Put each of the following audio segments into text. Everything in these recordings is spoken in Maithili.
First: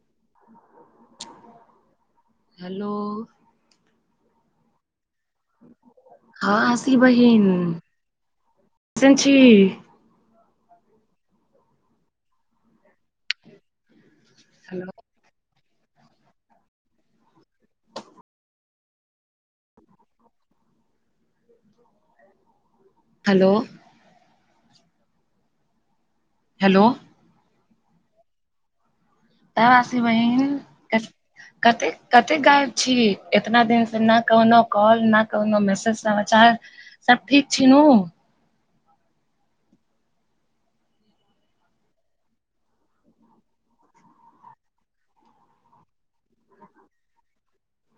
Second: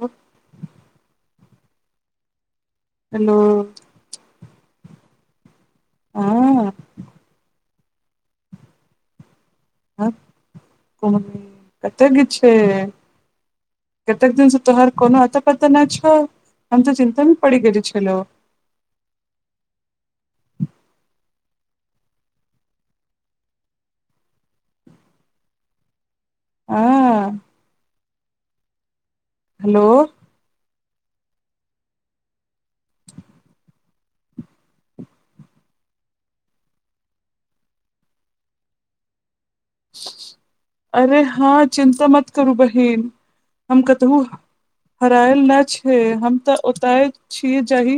व हेलो हँ असी बहिन केसन छी कतेक कि छै कतेक दिन से हेलो तोहर कोनो अता पात नहि छ हम तऽ चिन्तामे पड़ि गेल छल हेलो हेलो हँ [unintelligible] हेलो तशी बहिन कते कते गायब छी इतना दिन नहि कोनो कॉल न कोनो मैसेज नचार सब ठीक छै न अरे हँ चिन्ता मत करू बहिन हम कतहु हेरायल नहि छै हम तऽ ओतय छीयै जहि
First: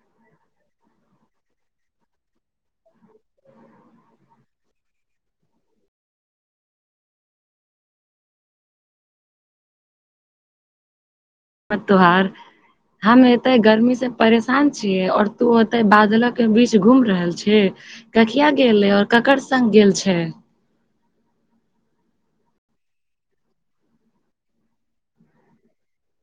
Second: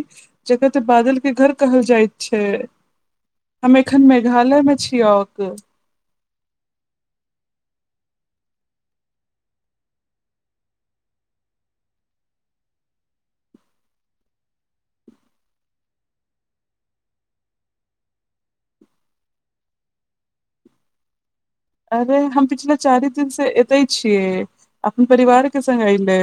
जकर तऽ बादल के घर कहल जाय छै हम एखन मेघालय मे छी औक तोहार हम ऐते गर्मी से परेशान छीयै और तू ओते बादल के बीच घूम रहल छी कहिया गेले और ककर सग गेल छै अरे हम पिछला चारि दिन से एते छियै अपन परिवार के स्ग अयले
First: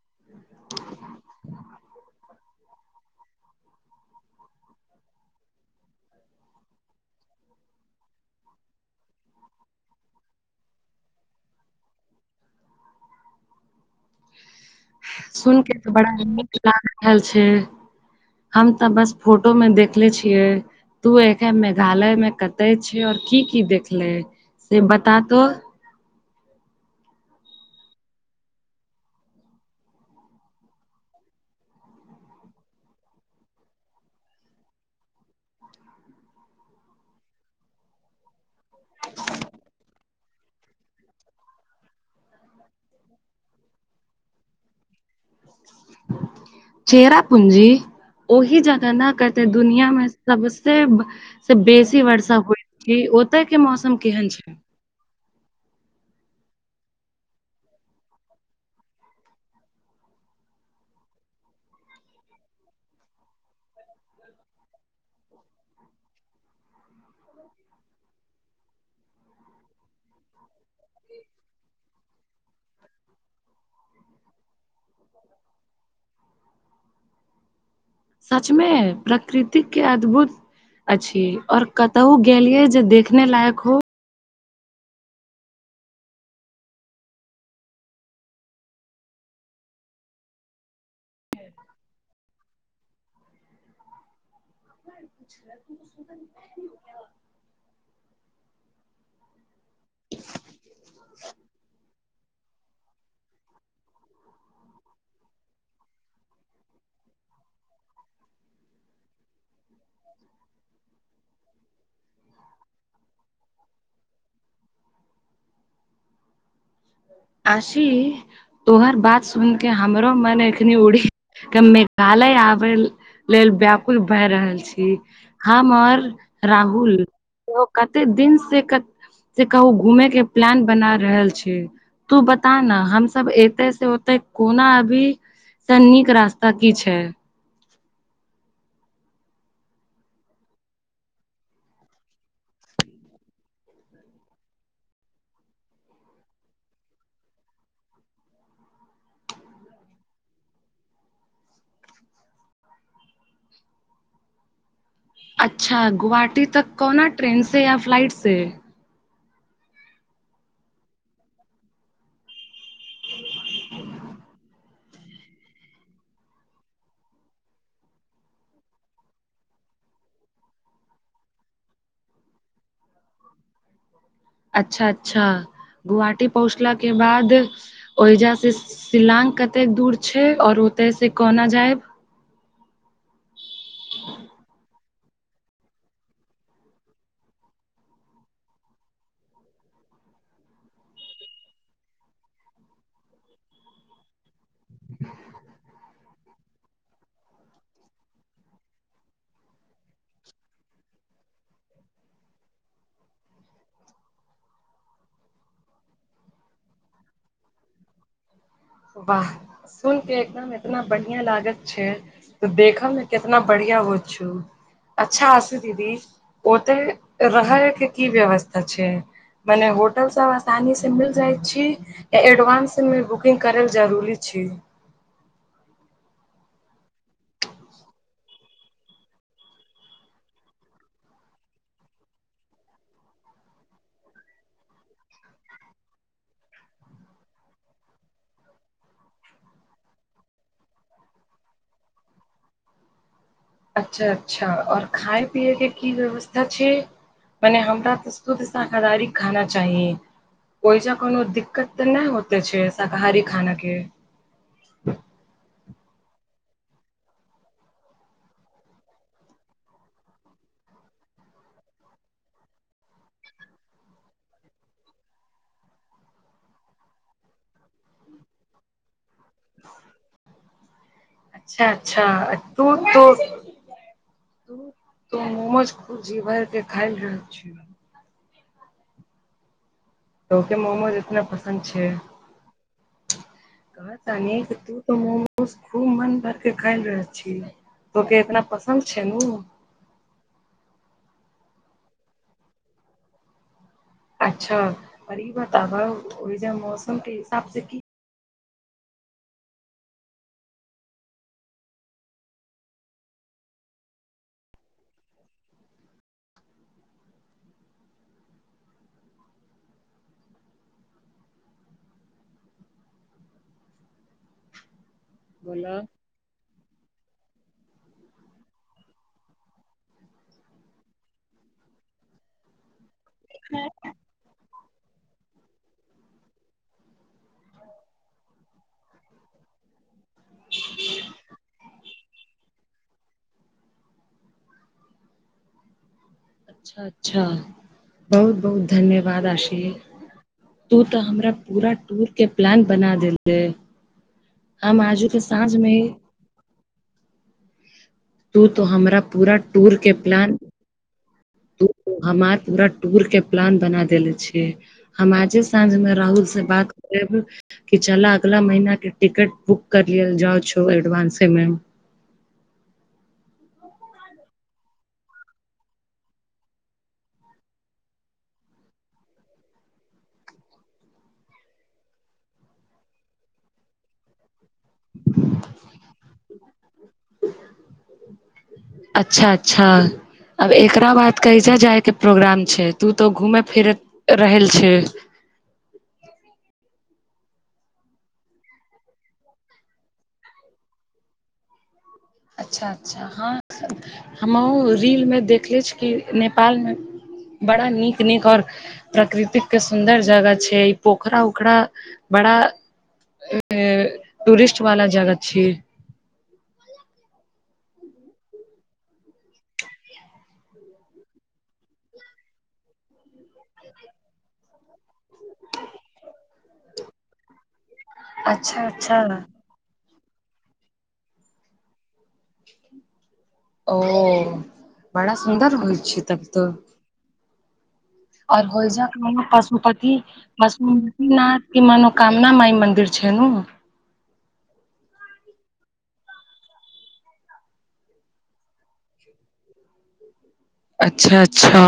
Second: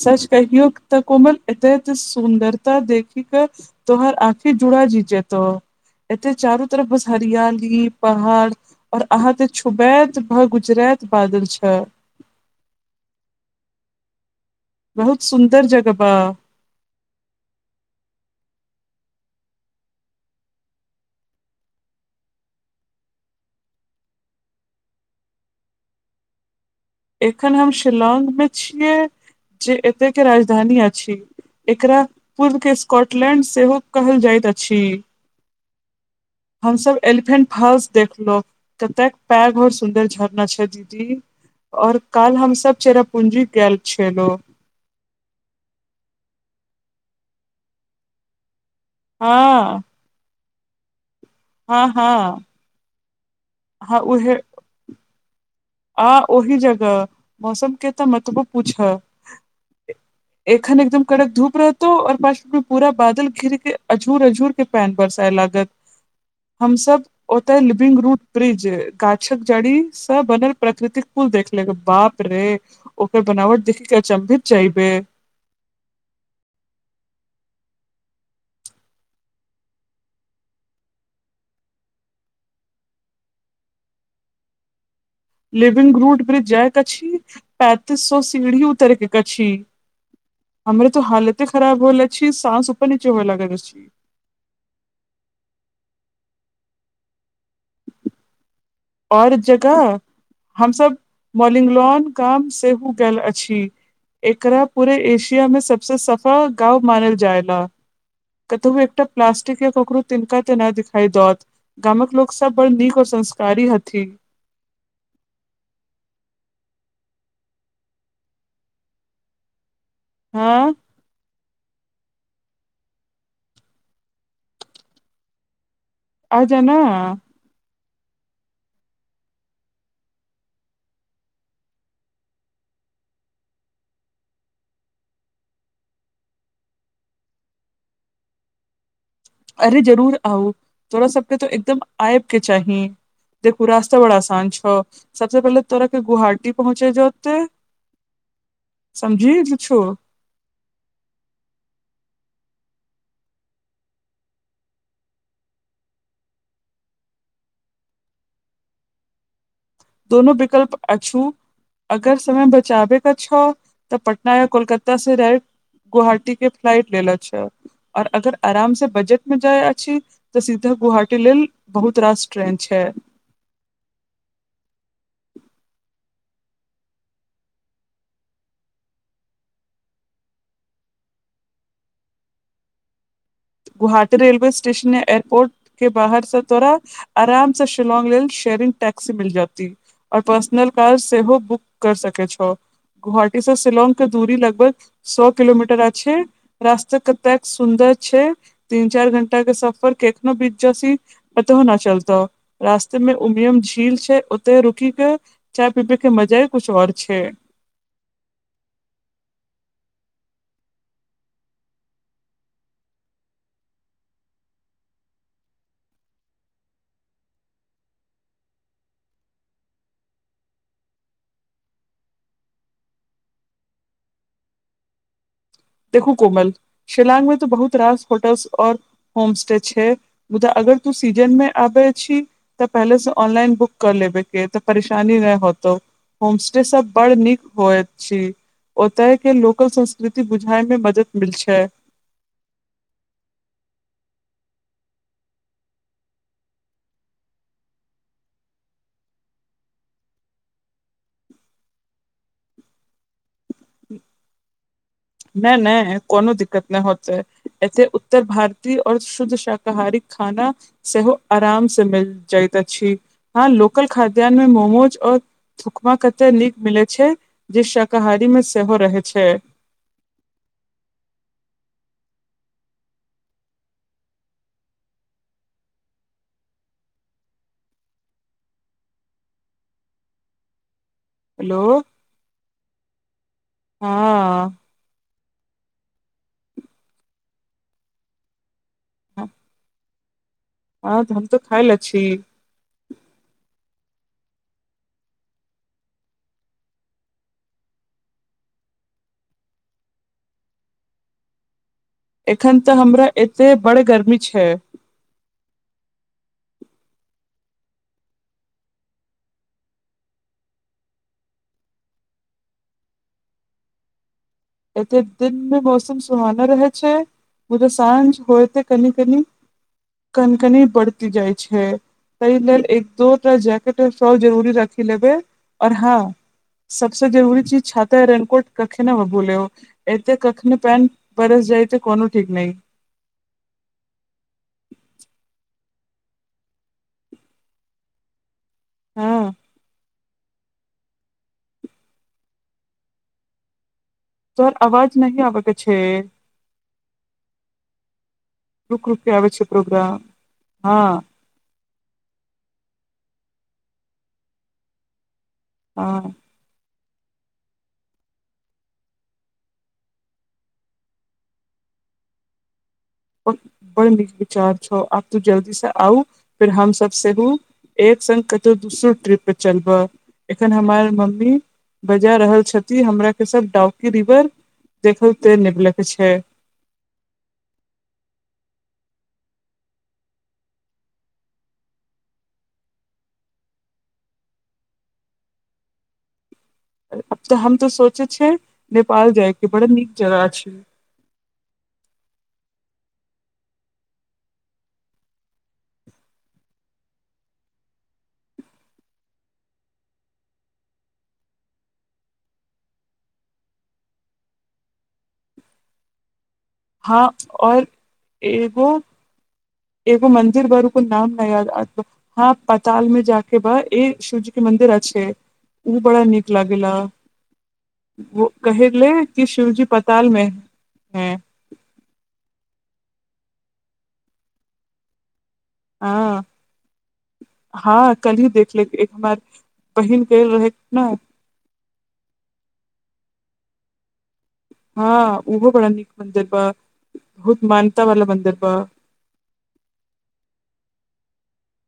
सच कहियौ तऽ कोमल एतेक सुन्दरता देखी कऽ तोहर आखि जुड़ा जी जेतो एते चारो तरफ बस हरियाली पहाड़ और अहाँ छुबैत भऽ गुजरैत बादल छ बहुत सुन सुन्दर के तऽ जगह बा बड़ा नीक लाग रहल छै हम तऽ बस फोटो मे देखले छियै तू एखन मेघालय मे कते छै और की की देखले से बतातो एखन हम शिलांग मे छियै जे एते के राजधानी अछि एकरा पूर्वके स्कॉटलैण्ड सेहो कहल जाइत अछि हम सब एलिफेंट फल्स देखलो कतेक पैघ आओर सुंन्दर झरना छै दीदी और कल्हि हम सब चेरा पुंजी गेल छीये चेरा पूंजी ओहि जगह न कहते हँ दुनिया सबसे से हँ बेसी वर्षा हँ होइ छै ओते के मौसम हँ केहन उहे छै आ ओहि जगह मौसम के तऽ मतबो पूछ एखन एकदम कड़क धूप रहतो और पशमे पूरा बादल घिर के अजूर पैंन परसाइ लाग हम सब ओते लिविंग रूट ब्रिज गाछक जड़ी [unintelligible] से बनल प्रकृतिक कुल देखलेके बाप रे ओकर बनावट देखिक के अचंभित आइबेर सचमे प्रकृतिक के अद्भुत अछि और कतहु गेलिये जे देखने लायक हो लिविंग रूड ब्रिज जाइत क पैंतीस सए सीढ़ी उतरके हमरे तऽ हालत खराब होले अछि सास उपर नचे हो लगैत अछि पुछ त सु [unintelligible] आओर जगह हमसब मॉलिंगलॉन गाम सेहो गेल अछि एकरा पूरे एशिया मे सबसे सफल गांव मानल जायला कतौ एकटा प्लास्टिक या ककरो तिनका ते नहि दिखाई द गामक लोग सब बड़ नीक और संस्कारी संसकारी हथी आशी तोहर बात सुन के हमरो मन हँ एखनी के मेघालय आबे लेल व्याकुल भए रहल छी हम आओर आ जा ने राहुल कतेक दिन से कते से कहू घूमे के प्लान बना रहल छी तू बता न हम सब एते से कोना अभी नीक रास्ता की छै अरे जरूर आउ तोरा सबके तो एकदम आयब के चाही देखु राास्त बड़ा आसान छै सबसँ पहिले तोरा के गुहाटी पहुँचे जते समझी कुछो अच्छा गोवाहाटी तक कौना ट्रेन से या फ्लाइट से दोनो विकल्प अछू अगर समय बचाबे क छौ तऽ पटना या कोलकाता से राइट गुहाटी के फ्लाइट लेलो छै और अगर आराम से बजट मे जाय अछि तऽ सीधा गुहाटी लेल बहुत रास ट्रेन छै अच्छा अच्छा गुवहाटी पहुँचला के बाद ओहिजा से शिलांग कते दूर छै और ओते से कोना जायब गुहाटी रेलवे स्टेशन एयरपोर्ट के बाहर से तोरा आराम से शिलौंग लेल शेयरिंग टैसी मिल जाती और पर्सनल कार सेहो बुक कर सकै छौ गुहाटी से शिलोंग के दूरी लगभग सए किलोमीटर अछि रास्ता कतेक सुन्दर छै तीन चारि घंटा के सफर कखनो बीच जसी पतो न चलता रास्ते में उमियम झील छै ओते रुकी के चाय पीबै के मजा ह कुछ आओर छै वाह सुन के एकदम एतना बढ़िया लागत छै तऽ देखब ने कितना बढ़िया होछू अच्छा हसू दीदी ओते रहै के की व्यवस्था छै मने होटल सब आसानी से मिल जाय छी या एडवानंस मे बुकिंग करैल जरूरी छै देखू कोमल शिलांग में त बहुत रास होटल्स औ होम एस्टे छै ब अगर तू सीजन मे आबै छी तऽ पहिले से ऑनलाइन बुक कर लेबे कय तऽ परेशानी नहि होतौ होम एस्टे सब बड़ नीक होइत छी ओतय के लोकल संस्कृति बुझय मे मदद मिल छै अच्छा अच्छा आऔर खाय पियए के की व्यवस्था छै मने हमरा तऽ शुद्द शकाहारी खाना चाहि ओहिजा कोनो दिक्कत तऽ नहि होते छै शाकाहारी खाना के नहि नहि कोनो दिक्कत नहि होतै एते ओतय भारतीय और शुद्ध शाकाहारी खाना सेहो आराम से मिल जाइत अछि हँ लोकल खाद्यानमे मोमोज आओर थुकमा कते नीक मिलैत छै जे शाकाहारी मे सेहो रहै छै अच्छा अच्छा तू तो तो मोमोज खुब जी भर के खायल रहल छै लोग के मोमोज इतना पसन्द हेलो छै कहा [unintelligible] हँ न तू तऽ म बस खूब मन भर के खल रहे छीय तो के इतना पसन्द छै ने उ हँ हम तऽ खाय ल छी अच्छा पर ई बताबऽ ओहिजह मौसम के हिसाब से की एखन तऽ हमरा एतय बड़ गर्मी छै एते दिन मे बोलऽ मौसम सुहाना रहै छै मुझा साँझ होते कनि कनी कन कनी बढ़ैत जाइ छै ताहि लेल एक दो जैकेटर फ्रॉ जरूरी रखि लेबै आऔर हँ सबसे जरूरी चीज छाता य रेननकोट कखनो ने भूलौ एकत कखनी पायन परस जाइत छै कोनो ठीक नहि अच्छा अच्छा बहुत बहुत धन्यवाद हँ आशीष तू तऽ हमरा पूरा टूर के प्लान बना देले तोहर हम अवाज आजू के नह आबे साँझ कऽ छै में तू तऽ रुक रुक हमरा के आबे पूरा छै टूर के प्रोग्राम प्लान हँ हमार पूरा टूर के प्लान बना देले छिय हम आजे सऽ साँझमे हँ राहुल से बात कि चलय अगला महिीना के टिकट बुक कर लिय जा छै एडवानंसे मे बड़ नीक विचार छ आब तू जल्दी से आउ फेर हम सब सेहू एक संग कतहु दूसरो ट्रिप पर चलबह एखन हमर मम्मी बजा रहल छथि हमरा के सब डउकी रिवर देखलते निभलक छै अच्छा अच्छा आब एकरा बाद कैजाय जाय के प्रोग्राम छै तू तऽ घूमे फिरे रहल छै अब तऽ हम तो सोचे छियै नेपाल जायके बड़ा नीक जगह छै अच्छा अच्छा हँ हमहुँ रीलमे देखले छी कि नेपालमे बड़ा नीक नीक आऔर प्रकृतिक के सुन्दर जगह छै ई पोखरा उखरा बड़ा टूरिस्ट वाला जगह छिये हँ और एगो एगो मंदिर भरू कऽ नाम नऽ याद आतो हँ पताल में जाक ब ए शिवजी के मन्दिर अच्छे ओ बड़ा नीक लागेेला वो अच्छा कहहि ले अच्छा कि शिवजी पताल मे हैं ओ बड़ा सुन्दर होइ छै हँ तब तऽ हँ कल्हि ओर देखले होइज एक हमार पशुपति बहिन गेल रहे ने पशुपति नाथ की मनोोकामना माइ मन्दिर छै नऽ हँ ओहो बड़ा नीक मन्दिर बा बहुत मानता वाला मंदिर बा अच्छा अच्छा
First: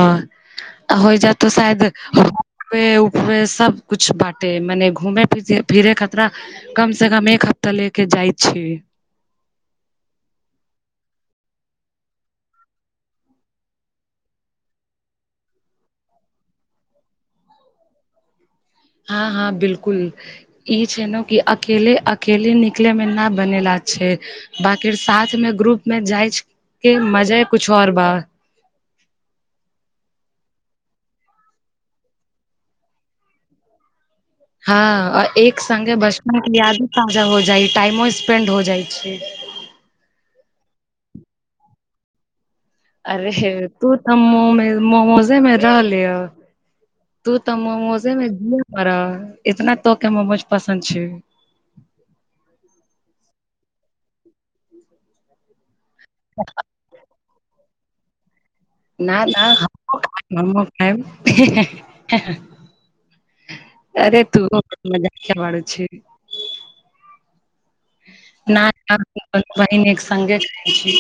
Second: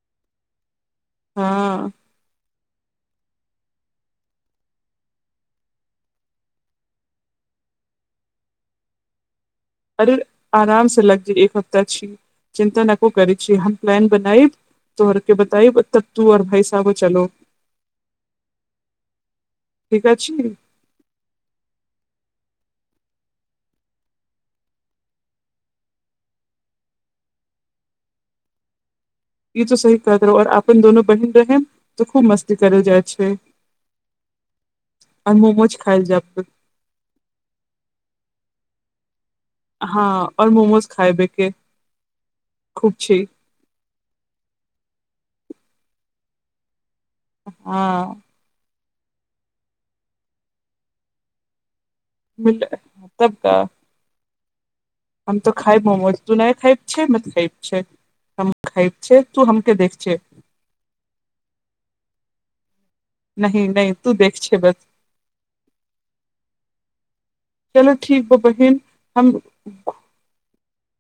आ होइ जयतऽ हँ शायद ऊपरे ऊपरे सब कुछ बाँटे माने घूमे फिर फिरे खतरा कम से कम एक हफ्ता लेगे जाइ छै अरे आराम से लग जे एक हफ्ता छी चिन्ता नऽ को करै छी हम प्लान बनायब तो अरके बताई तब तू और भाइ साहबो चलो हँ हँ बिल्कूल ठीक अछि इ छै नऽ की अकेले अकेले निकले में न बनेेलय छै बाकि साथ मे ग्रुप मे जाइ छै के मजा कुछु आऔर बा ई तो सही कह देरहौ और अपन दोनो बहिन रहब तऽ खूब मस्ती करल जाइ छै हँ और एक मोमोज संगे खायल बचपन जायब के यादो ताजा हो जाइ टाइमो स्पेंड हो जाइ छै हँ और मोमोज खाएबके अरेे तू तऽ मोमोजे मऽ रह ली हऽ तू तऽ हँ मोमोजे मे द [unintelligible] इतना तो के मोमोज पसन्द छै मिलले सबटा [inaudible] हम तऽ खायब मोमोज तु नहि खायब छै मत खायब छै खायब न छै न तू हमके देख छै हमहू खायब नहि नहि तू अरे देख छै तूहो बस कखनो मजाकिया बारू छि चलो ठीक हो बहिन हम बहिन एक संगे रहे छी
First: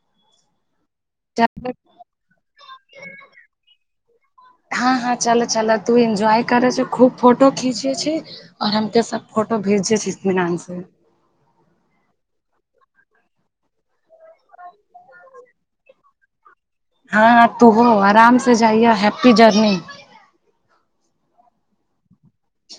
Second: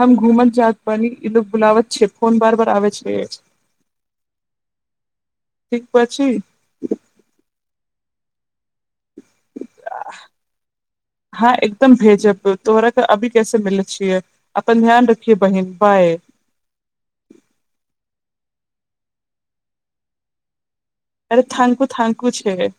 हम घुमल जात बनी इलोग बुलावत छै फोन बार बार आबे छै हँ हँ चल चल ठीक तू बात छै एन्जॉय करै छ खूब फोटो खींचिये छी और हम के सब फोटो भेजिये छी इत्मिनान से हँ एकदम भेजब तोहरा अभी कैसे मिलै छियै अपनन ध्यान रखिए बहिन बाय हँ तू हो आराम से जाइए हैप्पी जर्नी अरे थांकू थांकू छै